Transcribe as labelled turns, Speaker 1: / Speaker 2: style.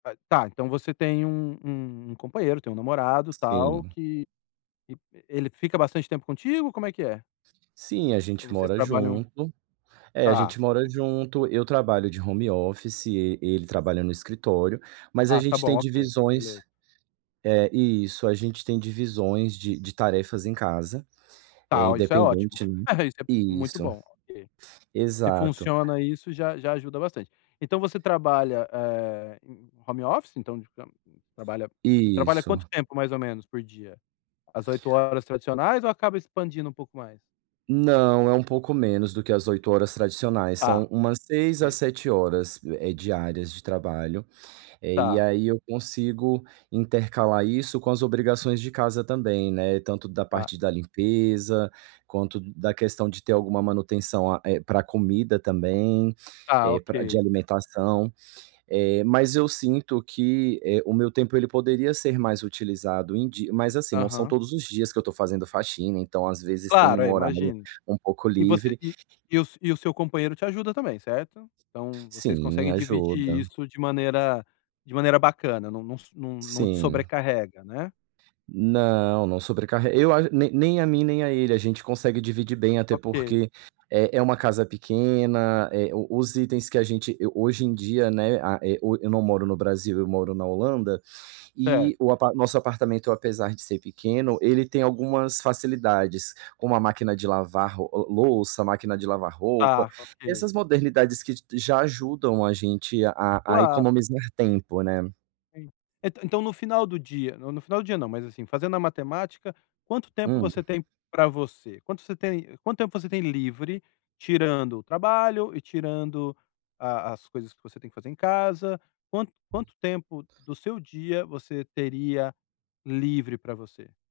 Speaker 1: [unintelligible] Tá, então você tem um um um companheiro, tem um namorado, tal
Speaker 2: Sim.
Speaker 1: que e, eh, ele fica bastante tempo contigo, como é que é?
Speaker 2: Sim, a
Speaker 1: Ou
Speaker 2: gente
Speaker 1: vocês
Speaker 2: mora
Speaker 1: trabalham
Speaker 2: junto. É, a
Speaker 1: Tá.
Speaker 2: gente mora junto, eu trabalho de home office e e ele trabalha no escritório, mas a
Speaker 1: Ah, tá
Speaker 2: gente tem
Speaker 1: bom. OK.
Speaker 2: divisões
Speaker 1: Beleza.
Speaker 2: eh, isso. A gente tem divisões de de tarefas em casa, eh,
Speaker 1: Tá, ó, isso é ótimo.
Speaker 2: independente, né.
Speaker 1: [unintelligible] Isso é muito
Speaker 2: Isso.
Speaker 1: bom, OK. Se
Speaker 2: Exato.
Speaker 1: funciona isso, já já ajuda bastante. Então, você trabalha, eh, em em em home office, então de ca você trabalha você trabalha quanto
Speaker 2: Isso.
Speaker 1: tempo, mais ou menos, por dia? As 8 horas tradicionais ou acaba expandindo um pouco mais?
Speaker 2: Não, é um pouco menos do que as 8 horas tradicionais. São
Speaker 1: Tá.
Speaker 2: umas 6 a
Speaker 1: Sim.
Speaker 2: 7 horas, eh eh, diárias de trabalho. Eh, e
Speaker 1: Tá.
Speaker 2: aí eu consigo intercalar isso com as obrigações de casa também, né, tanto da
Speaker 1: Ah.
Speaker 2: parte da limpeza, quanto d da questão de ter alguma manutenção a eh, pra comida também,
Speaker 1: Tá,
Speaker 2: eh, pra de
Speaker 1: Ok.
Speaker 2: alimentação. Eh, mas eu sinto que, eh, o meu tempo, ele poderia ser mais utilizado em di mas, assim, são
Speaker 1: Aham.
Speaker 2: todos os dias que eu tô fazendo faxina, então, às vezes, tem
Speaker 1: Claro, é,
Speaker 2: um
Speaker 1: eu
Speaker 2: horário
Speaker 1: imagino.
Speaker 2: um pouco
Speaker 1: E você
Speaker 2: livre
Speaker 1: e e o s e o seu companheiro te ajuda também, certo? Então, vocês
Speaker 2: Sim,
Speaker 1: conseguem dividir
Speaker 2: ajuda.
Speaker 1: isso de maneira de maneira bacana, não não não não te
Speaker 2: Sim.
Speaker 1: sobrecarrega, né?
Speaker 2: Não, não sobrecarreg eu a nem nem a mim nem a ele, a gente consegue dividir bem, até
Speaker 1: Ok.
Speaker 2: porque é é uma casa pequena, eh, o os itens que a gente eu, hoje em dia, né, a e o eu não moro no Brasil, eu moro na Holanda, e
Speaker 1: Certo.
Speaker 2: o apa nosso apartamento, apesar de ser pequeno, ele tem algumas facilidades, como a máquina de lavar ro o louça, máquina de lavar roupa,
Speaker 1: Tá, Ok.
Speaker 2: essas modernidades que j já ajudam a gente a a a
Speaker 1: Claro.
Speaker 2: economizar tempo, né.
Speaker 1: En e então, no final do dia no no final do dia, não, mas, assim, fazendo a matemática, quanto tempo
Speaker 2: Hum.
Speaker 1: você tem pra você? Quanto você tem quanto tempo você tem livre, tirando o trabalho e tirando a as coisas que você tem que fazer em casa, quanto quanto tempo do seu dia você teria livre pra você?